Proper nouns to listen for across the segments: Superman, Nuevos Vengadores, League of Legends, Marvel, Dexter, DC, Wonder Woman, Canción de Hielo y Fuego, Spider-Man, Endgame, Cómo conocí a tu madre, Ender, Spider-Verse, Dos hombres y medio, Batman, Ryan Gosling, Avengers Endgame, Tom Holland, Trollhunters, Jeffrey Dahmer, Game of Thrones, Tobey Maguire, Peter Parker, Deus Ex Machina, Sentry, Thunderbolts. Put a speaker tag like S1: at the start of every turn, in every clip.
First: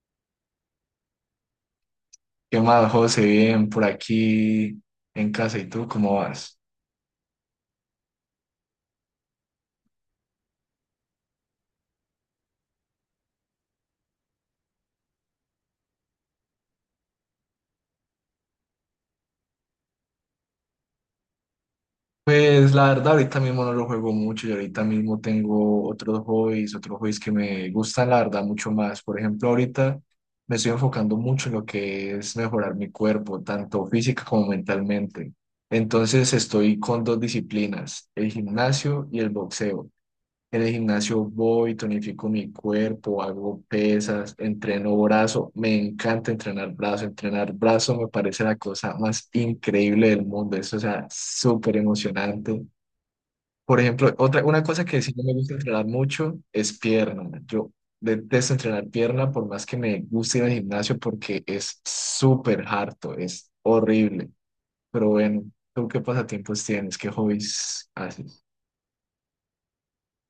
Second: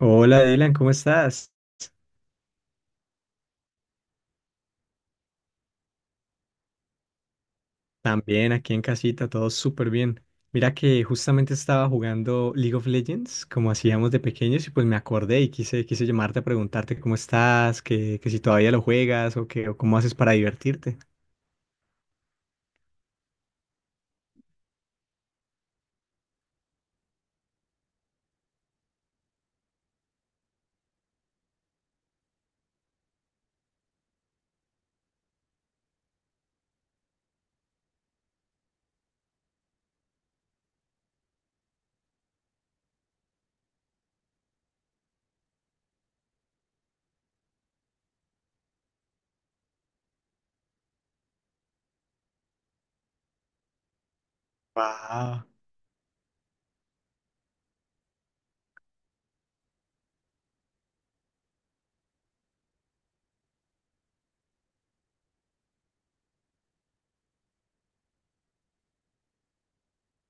S1: Hola Dylan, ¿cómo estás?
S2: ¿Qué más, José? Bien, por aquí en casa. ¿Y tú cómo vas?
S1: También aquí en casita, todo súper bien. Mira que justamente estaba jugando League of Legends, como hacíamos de pequeños, y pues me acordé y quise llamarte a preguntarte cómo estás, que si todavía lo juegas o que, o cómo haces para divertirte.
S2: Pues la verdad, ahorita mismo no lo juego mucho y ahorita mismo tengo otros hobbies que me gustan, la verdad, mucho más. Por ejemplo, ahorita me estoy enfocando mucho en lo que es mejorar mi cuerpo, tanto física como mentalmente. Entonces estoy con dos disciplinas, el gimnasio y el boxeo. En el gimnasio voy, tonifico mi cuerpo, hago pesas, entreno brazo. Me encanta entrenar brazo. Entrenar brazo me parece la cosa más increíble del mundo. Eso, o sea, súper emocionante. Por ejemplo, otra, una cosa que sí no me
S1: Wow.
S2: gusta entrenar mucho es pierna. Yo detesto entrenar pierna por más que me guste ir al gimnasio porque es súper harto, es horrible. Pero bueno, ¿tú qué pasatiempos tienes? ¿Qué hobbies haces?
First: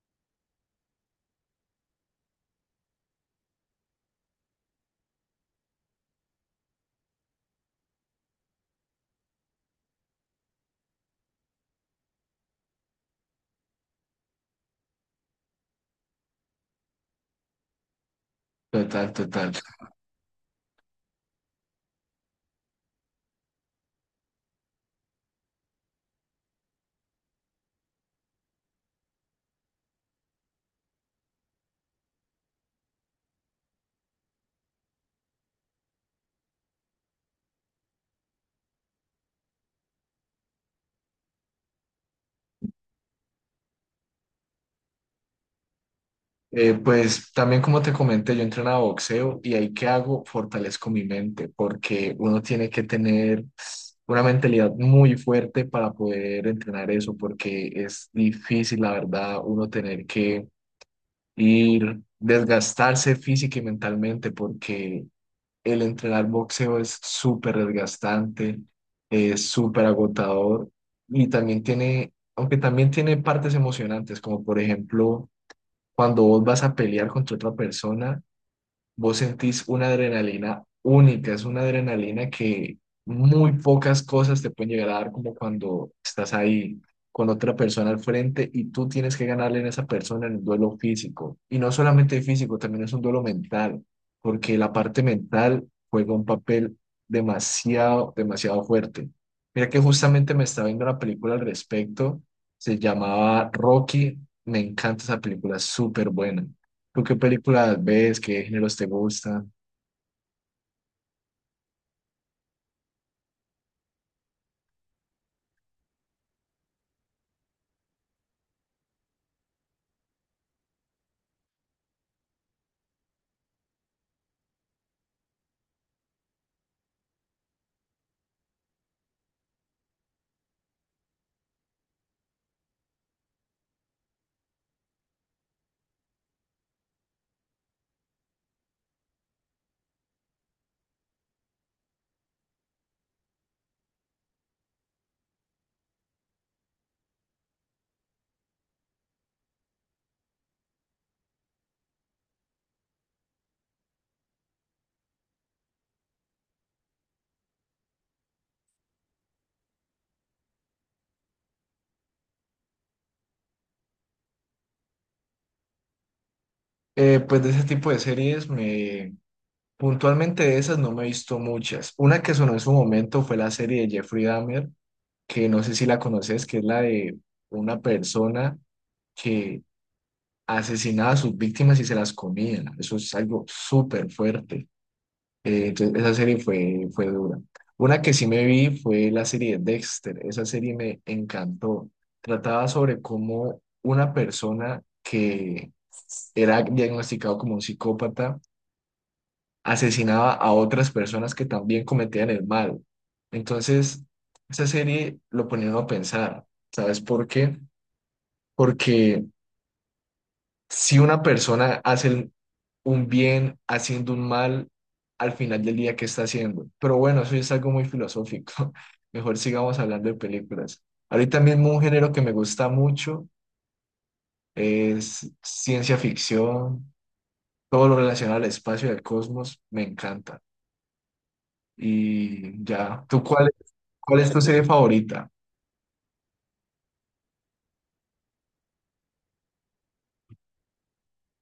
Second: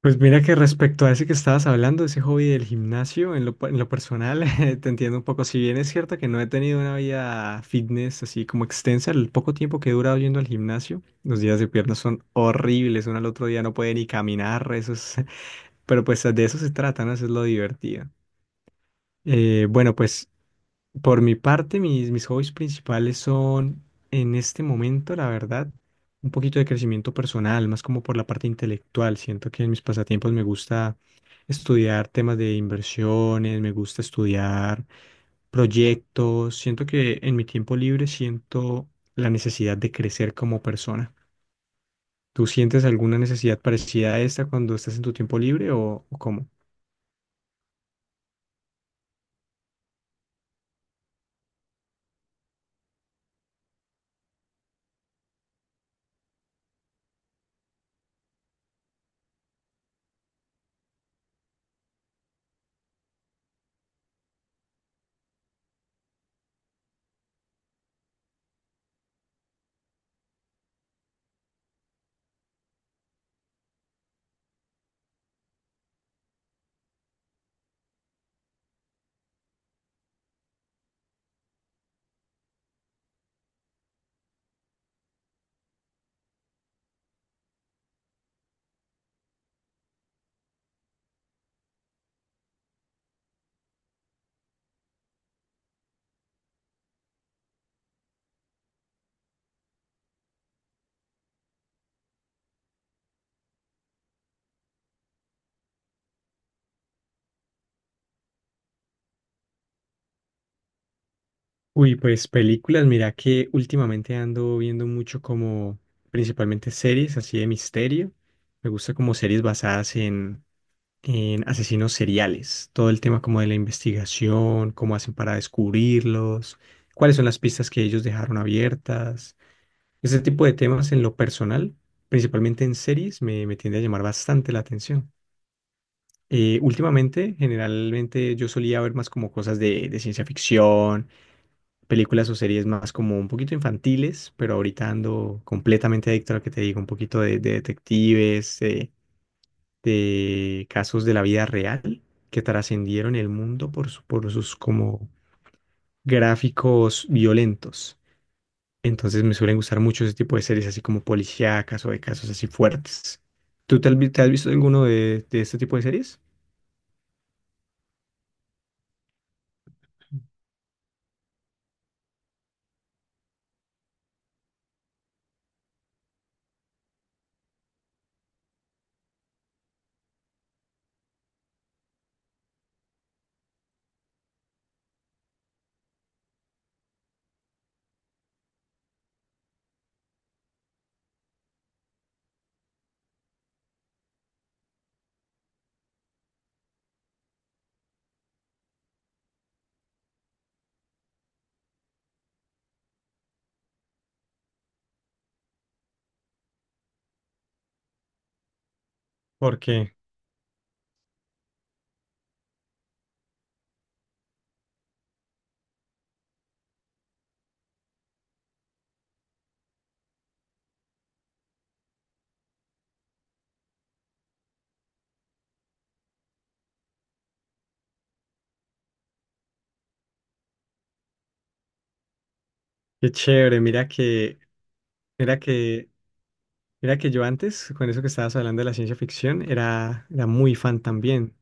S1: Pues mira que respecto a ese que estabas hablando, ese hobby del gimnasio, en lo personal, te entiendo un poco. Si bien es cierto que no he tenido una vida fitness así como extensa, el poco tiempo que he durado yendo al gimnasio, los días de piernas son horribles, uno al otro día no puede ni caminar, eso es- pero pues de eso se trata, ¿no? Eso es lo divertido.
S2: Total, total.
S1: Bueno, pues por mi parte, mis hobbies principales son, en este momento, la verdad, un poquito de crecimiento personal, más como por la parte intelectual. Siento que en mis pasatiempos me gusta estudiar temas de inversiones, me gusta estudiar proyectos. Siento que en mi tiempo libre siento la necesidad de crecer como persona. ¿Tú sientes alguna necesidad parecida a esta cuando estás en tu tiempo libre o cómo?
S2: Pues también como te comenté, yo entrenaba boxeo y ahí que hago, fortalezco mi mente, porque uno tiene que tener una mentalidad muy fuerte para poder entrenar eso, porque es difícil, la verdad, uno tener que ir, desgastarse física y mentalmente, porque el entrenar boxeo es súper desgastante, es súper agotador y también tiene, aunque también tiene partes emocionantes, como por ejemplo cuando vos vas a pelear contra otra persona, vos sentís una adrenalina única, es una adrenalina que muy pocas cosas te pueden llegar a dar como cuando estás ahí con otra persona al frente y tú tienes que ganarle a esa persona en un duelo físico. Y no solamente físico, también es un duelo mental, porque la parte mental juega un papel demasiado, demasiado fuerte. Mira que justamente me estaba viendo una película al respecto, se llamaba Rocky, me encanta esa película, es súper buena. ¿Tú qué películas ves? ¿Qué géneros te gustan?
S1: Uy, pues películas, mira que últimamente ando viendo mucho como principalmente series así de misterio. Me gusta como series basadas en asesinos seriales, todo el tema como de la investigación, cómo hacen para descubrirlos, cuáles son las pistas que ellos dejaron abiertas. Ese tipo de temas en lo personal, principalmente en series, me tiende a llamar bastante la atención. Últimamente, generalmente yo solía ver más como cosas de ciencia ficción, películas o series más como un poquito infantiles, pero ahorita ando completamente adicto a lo que te digo, un poquito de detectives, de casos de la vida real que trascendieron el mundo por, por sus como gráficos violentos. Entonces me suelen gustar mucho ese tipo de series así como policíacas o de casos así fuertes. ¿Tú te has, vi- Te has visto alguno de este tipo de series?
S2: Pues de ese tipo de series, me puntualmente de esas no me he visto muchas. Una que sonó en su momento fue la serie de Jeffrey Dahmer, que no sé si la conoces, que es la de una persona que asesinaba a sus víctimas y se las comía. Eso es algo súper fuerte. Entonces, esa serie fue dura. Una que sí me vi fue la serie de Dexter. Esa serie me encantó. Trataba sobre cómo una persona que era diagnosticado como un psicópata, asesinaba a otras personas que también cometían el mal. Entonces, esa serie lo ponía uno a pensar, ¿sabes por qué? Porque
S1: Porque,
S2: si una persona hace un bien haciendo un mal, al final del día, ¿qué está haciendo? Pero bueno, eso ya es algo muy filosófico. Mejor sigamos hablando de películas. Ahorita mismo un género que me gusta mucho es ciencia ficción, todo lo relacionado al espacio y al cosmos, me encanta. Y ya,
S1: qué
S2: ¿tú cuál,
S1: chévere,
S2: cuál es tu serie favorita?
S1: mira que mira que yo antes, con eso que estabas hablando de la ciencia ficción, era muy fan también.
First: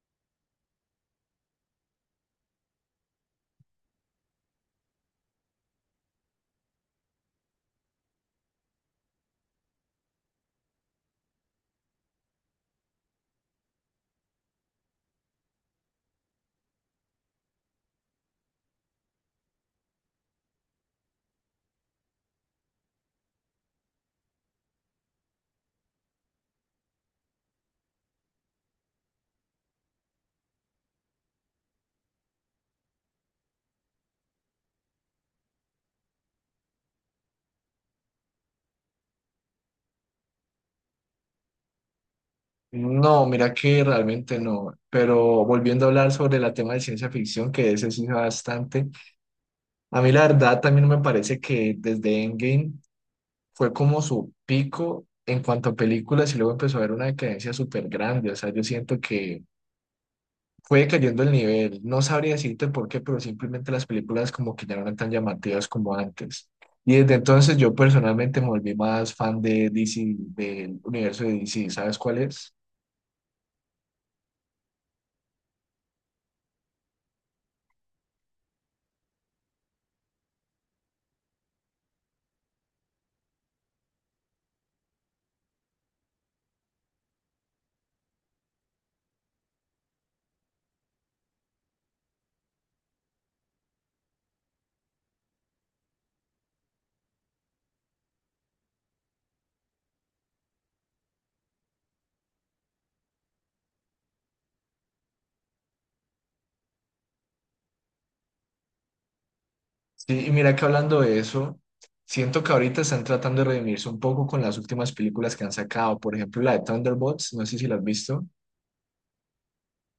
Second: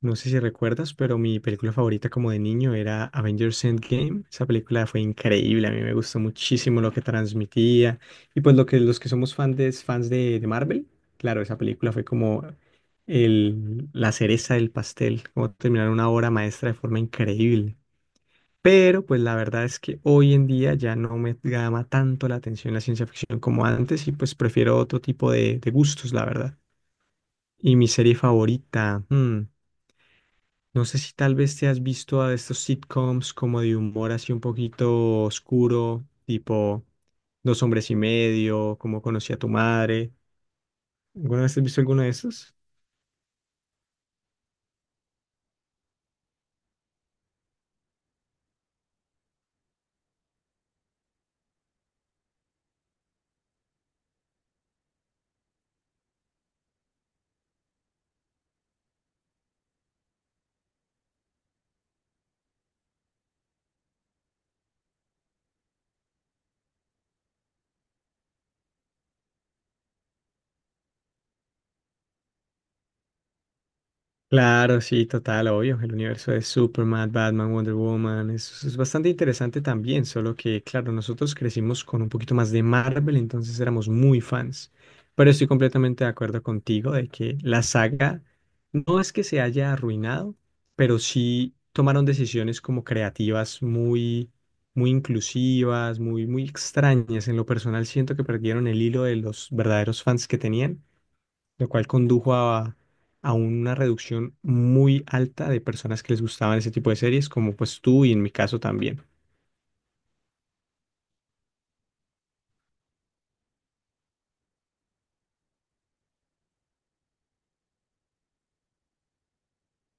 S1: No sé si recuerdas, pero mi película favorita como de niño era Avengers Endgame. Esa película fue increíble, a mí me gustó muchísimo lo que transmitía. Y pues lo que los que somos de Marvel, claro, esa película fue como la cereza del pastel, como terminar una obra maestra de forma increíble. Pero pues la verdad es que hoy en día ya no me llama tanto la atención la ciencia ficción como antes y pues prefiero otro tipo de gustos, la verdad. Y mi serie favorita, No sé si tal vez te has visto a estos sitcoms como de humor así un poquito oscuro, tipo Dos hombres y medio, Cómo conocí a tu madre. ¿Alguna vez has visto alguno de esos?
S2: No, mira que realmente no, pero volviendo a hablar sobre la tema de ciencia ficción, que ese sí bastante, a mí la verdad también me parece que desde Endgame fue como su pico en cuanto a películas y luego empezó a haber una decadencia súper grande, o sea, yo siento que fue cayendo el nivel. No sabría decirte por qué, pero simplemente las películas como que ya no eran tan llamativas como antes. Y desde entonces yo personalmente me volví más fan de DC, del universo de DC, ¿sabes cuál es?
S1: Claro, sí, total, obvio. El universo de Superman, Batman, Wonder Woman es bastante interesante también, solo que, claro, nosotros crecimos con un poquito más de Marvel, entonces éramos muy fans. Pero estoy completamente de acuerdo contigo de que la saga no es que se haya arruinado, pero sí tomaron decisiones como creativas muy inclusivas, muy extrañas. En lo personal, siento que perdieron el hilo de los verdaderos fans que tenían, lo cual condujo a una reducción muy alta de personas que les gustaban ese tipo de series, como pues tú y en mi caso también.
S2: Sí, y mira que hablando de eso, siento que ahorita están tratando de redimirse un poco con las últimas películas que han sacado. Por ejemplo, la de Thunderbolts, no sé si la has visto.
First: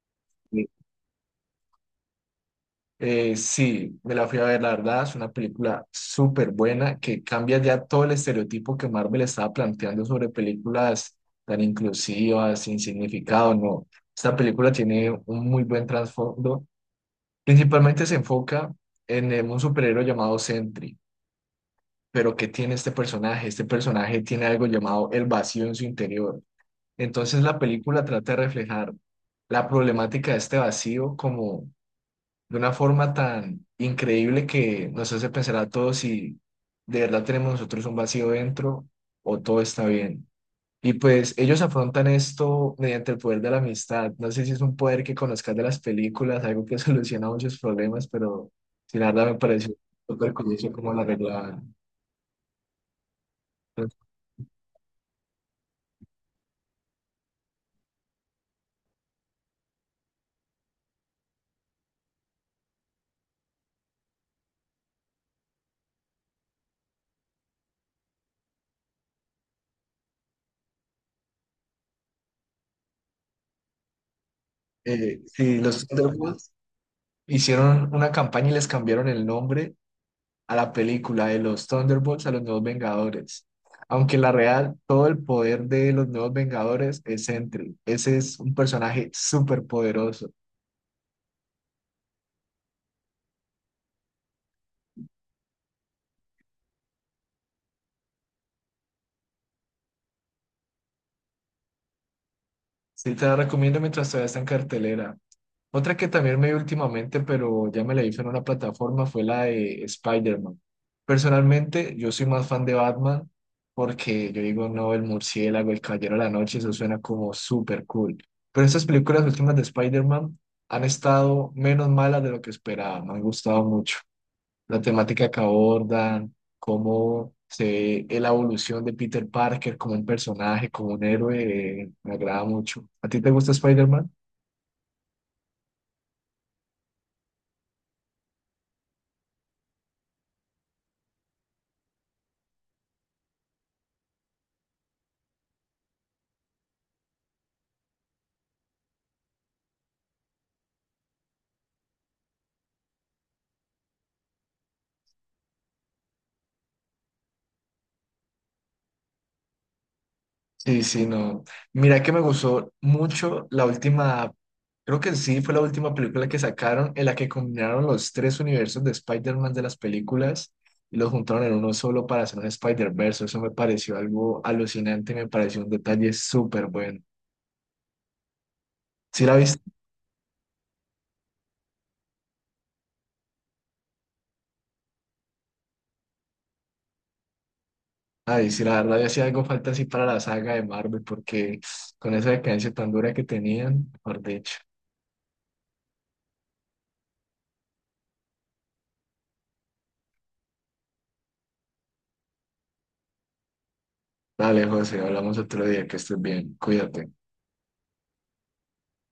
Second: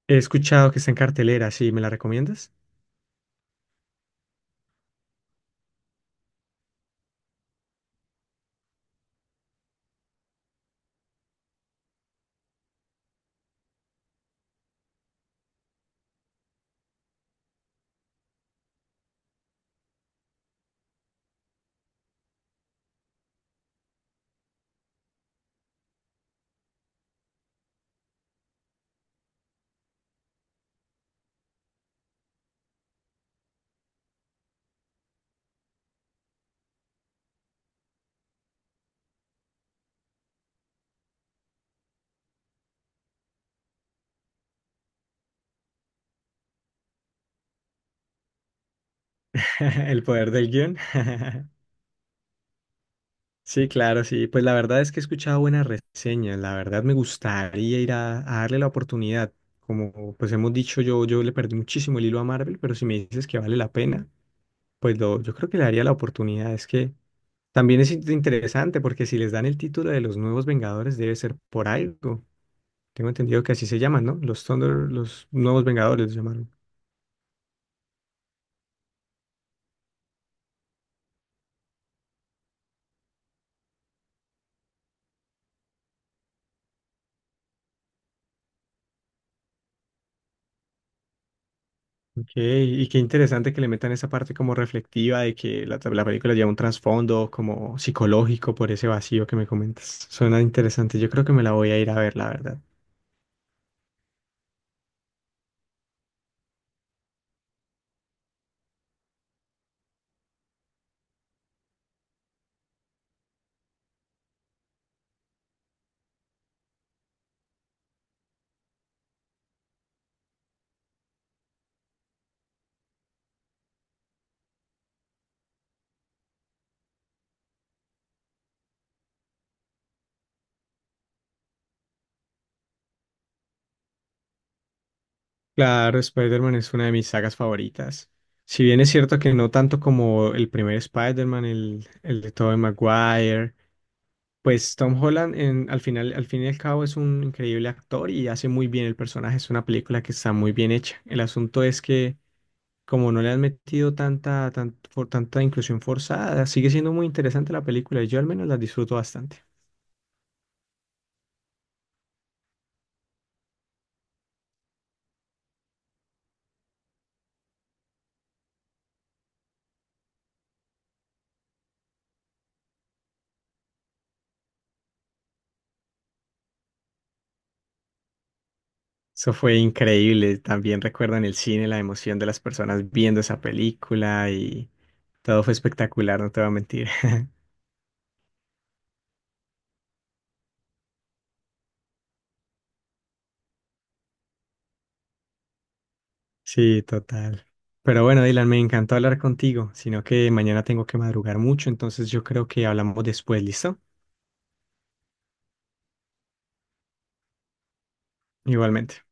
S1: He escuchado que está en cartelera, ¿sí? ¿Me la recomiendas?
S2: Sí, me la fui a ver, la verdad, es una película súper buena que cambia ya todo el estereotipo que Marvel estaba planteando sobre películas tan inclusivas, sin significado, no. Esta película tiene un muy buen trasfondo. Principalmente se enfoca en un superhéroe llamado Sentry, pero ¿qué tiene este personaje? Este personaje tiene algo llamado el vacío en su interior. Entonces la película trata de reflejar la problemática de este vacío como de una forma tan increíble que nos hace pensar a todos si de verdad tenemos nosotros un vacío dentro o todo está bien. Y pues ellos afrontan esto mediante el poder de la amistad. No sé si es un poder que conozcas de las películas, algo que soluciona muchos problemas, pero sin la verdad me pareció
S1: El poder
S2: súper
S1: del
S2: curioso
S1: guión.
S2: cómo la arreglaban.
S1: Sí, claro, sí. Pues la verdad es que he escuchado buenas reseñas. La verdad me gustaría ir a darle la oportunidad. Como pues hemos dicho, yo le perdí muchísimo el hilo a Marvel, pero si me dices que vale la pena, pues yo creo que le daría la oportunidad. Es que también es interesante porque si les dan el título de los nuevos Vengadores debe ser por algo. Tengo entendido que así se llaman, ¿no? Los Thunder,
S2: eh,
S1: los
S2: sí,
S1: nuevos
S2: los
S1: Vengadores los llamaron.
S2: Thunderbolts hicieron una campaña y les cambiaron el nombre a la película de los Thunderbolts, a los Nuevos Vengadores. Aunque en la real, todo el poder de los Nuevos Vengadores es Sentry. Ese es un personaje súper poderoso.
S1: Ok, y qué interesante que le metan esa parte como reflectiva de que la película lleva un trasfondo como psicológico por ese vacío que me comentas. Suena interesante, yo creo que me la voy a ir a ver, la verdad.
S2: Sí, te la recomiendo mientras todavía está en cartelera. Otra que también me vi últimamente, pero ya me la hizo en una plataforma, fue la de Spider-Man. Personalmente, yo soy más fan de Batman porque yo digo, no, el murciélago, el caballero de la noche, eso suena como súper cool. Pero estas películas últimas de Spider-Man han estado menos malas de lo que esperaba, me han gustado mucho. La temática que abordan, cómo se ve la evolución de Peter Parker como un personaje, como un héroe, me agrada mucho. ¿A ti te gusta Spider-Man?
S1: Claro, Spider-Man es una de mis sagas favoritas. Si bien es cierto que no tanto como el primer Spider-Man, el de Tobey Maguire, pues Tom Holland al final, al fin y al cabo es un increíble actor y hace muy bien el personaje. Es una película que está muy bien hecha. El asunto es que como no le han metido tanta inclusión forzada, sigue siendo muy interesante la película y yo al menos la disfruto bastante.
S2: Sí, sí, no. Mira que me gustó mucho la última, creo que sí fue la última película que sacaron en la que combinaron los tres universos de Spider-Man de las películas y los juntaron en uno solo para hacer un Spider-Verse. Eso me pareció algo alucinante, me pareció un detalle súper bueno. Sí
S1: Eso
S2: la
S1: fue
S2: viste,
S1: increíble. También recuerdo en el cine la emoción de las personas viendo esa película y todo fue espectacular, no te voy a mentir.
S2: ay, sí, la verdad, ya hacía algo falta así para la saga de Marvel porque con esa decadencia tan dura que tenían, mejor dicho.
S1: Sí, total. Pero bueno, Dylan, me encantó hablar contigo, sino que mañana tengo que madrugar mucho, entonces yo creo que hablamos después, ¿listo?
S2: Dale, José, hablamos otro día, que estés bien, cuídate.
S1: Igualmente.